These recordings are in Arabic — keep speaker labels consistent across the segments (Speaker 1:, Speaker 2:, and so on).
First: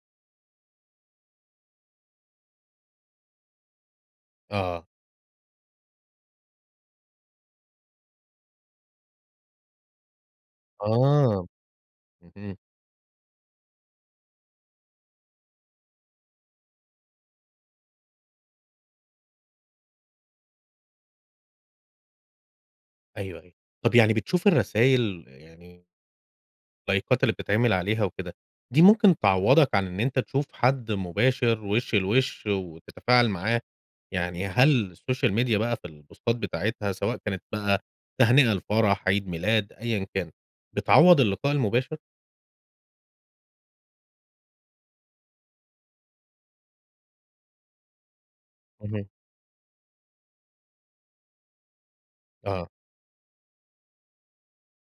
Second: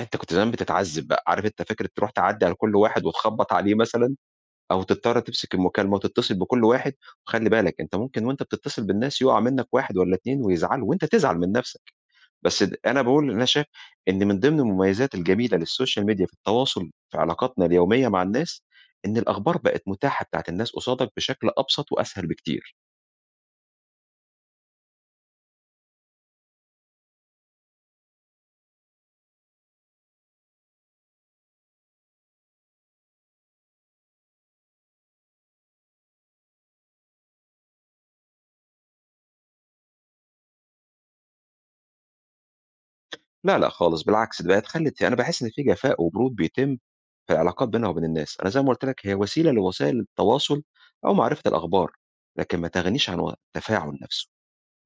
Speaker 1: أنت كنت زمان بتتعذب بقى، عارف أنت فكرة تروح تعدّي على كُلّ واحد وتخبّط عليه مثلًا أو
Speaker 2: آه.
Speaker 1: تضطر تمسك المكالمة وتتصل بكُلّ واحد، وخلِّ بالك أنت ممكن وأنت بتتصل بالناس يُقع منك واحد والّا اتنين ويزعلوا وأنت تزعل
Speaker 2: آه،
Speaker 1: من نَفسك،
Speaker 2: اهم.
Speaker 1: بس د أنا باقول إن أنا شا إن من ضمن المميزات الجميلة للسوشيال ميديا في التواصل في علاقاتنا اليومية مع الناس إن الأخبار بقت متاحة بتاعة الناس قصادك بشكل أبسط وأسهل بكتير.
Speaker 2: أيوه أيوه، طَب يعني بتشوف الرسايل يعني لايكات اللي بتتعمِل عليها وكده، دي ممكن تعوضك عن إن أنت تشوف حد مباشر وش لوش وتتفاعل معاه، يعني هل السوشيال ميديا بقى في البوستات بتاعتها، سواء كانت بقى تهنئة لفرح، عيد ميلاد، أيًا كان، بتعوض اللقاء المباشر؟
Speaker 1: لا لأ خالص بالعكس، دي بقت خلّت يع أنا باحس إن في جفاء وبرود بيتم في العلاقات بينها وبين الناس، أنا زي ما قُلت لك
Speaker 2: اهم.
Speaker 1: هي وسيلة لوسائل التواصل أو معرفة الأخبار، لكن
Speaker 2: أها.
Speaker 1: ما تغنِيش عن و التفاعل نَفسه،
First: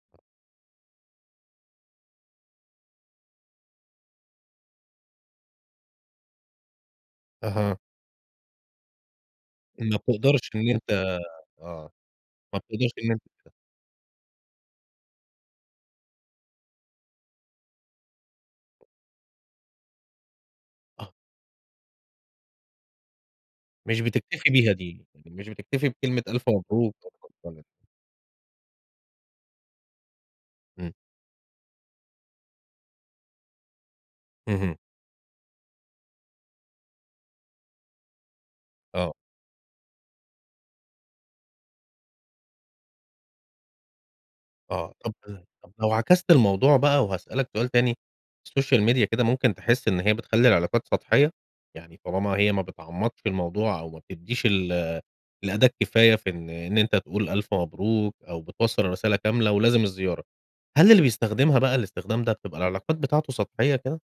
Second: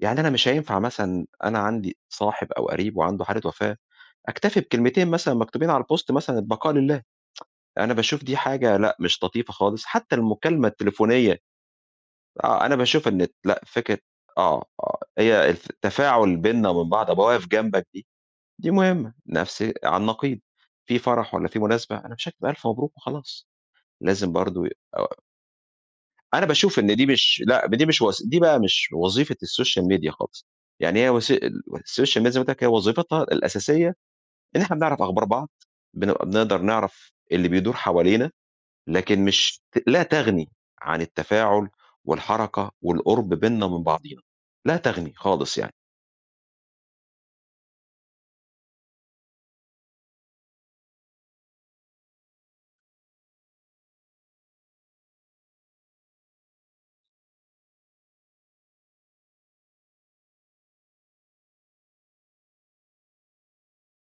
Speaker 1: يعني أنا مش هينفع مثلًا أنا عندي صاحب أو قريب وعنده حالة وفاة أكتفي بكلمتين مثلًا مكتوبين على الpost مثلًا، البقاء لله،
Speaker 2: أها.
Speaker 1: أنا باشوف دي حاجة لأ مش لطيفة خالص،
Speaker 2: ما
Speaker 1: حتى
Speaker 2: بتقدرش
Speaker 1: المكالمة
Speaker 2: إن أنت
Speaker 1: التليفونية
Speaker 2: آه، ما
Speaker 1: آه، أنا
Speaker 2: تقدرش
Speaker 1: باشوف
Speaker 2: إن أنت.
Speaker 1: إن
Speaker 2: [unintelligible]
Speaker 1: لأ، فكرة آه آه، هي الف التفاعل بيننا وبين بعض، ابقى واقف جنبك دي دي مهمة، نَفسي على النقيض في
Speaker 2: آه.
Speaker 1: فرح والّا في مناسبة أنا مش هاكب ألف مبروك وخلاص،
Speaker 2: مش
Speaker 1: لازم
Speaker 2: بتكتفي
Speaker 1: برضو ي
Speaker 2: بيها
Speaker 1: أ
Speaker 2: دي، مش بتكتفي بكلمة
Speaker 1: أنا
Speaker 2: ألف
Speaker 1: باشوف إن
Speaker 2: مبروك.
Speaker 1: دي مش
Speaker 2: [unintelligible]
Speaker 1: لأ دي مش وس دي بقى مش وظيفة السوشيال ميديا خالص،
Speaker 2: إمم.
Speaker 1: يعني هي وس ال السوشيال ميديا زي ما قُلت لك هي وظيفتها الأساسية إن إحنا
Speaker 2: اهم.
Speaker 1: بنعرف أخبار بعض، بنبقى بنقدر نعرف اللي بيدور حوالينا،
Speaker 2: آه.
Speaker 1: لكن مش ت لا تُغني عن التفاعل والحركة والقرب بيننا وبين بعضينا، لا
Speaker 2: آه،
Speaker 1: تُغني
Speaker 2: طَب
Speaker 1: خالص
Speaker 2: طَب،
Speaker 1: يعني.
Speaker 2: لو عكست الموضوع بقى وهاسألك سؤال تاني، السوشيال ميديا كده ممكن تحس إن هي بتخلّي العلاقات سطحية؟ يعني طالما هي ما بتعمقش الموضوع أو ما بتدّيش ال الأداة الكفاية في إن إن أنت تقول ألف مبروك أو بتوصّل الرسالة كاملة ولازم الزيارة، هل اللي بيستخدمها بقى الاستخدام ده بتبقى العلاقات بتاعته سطحية كده؟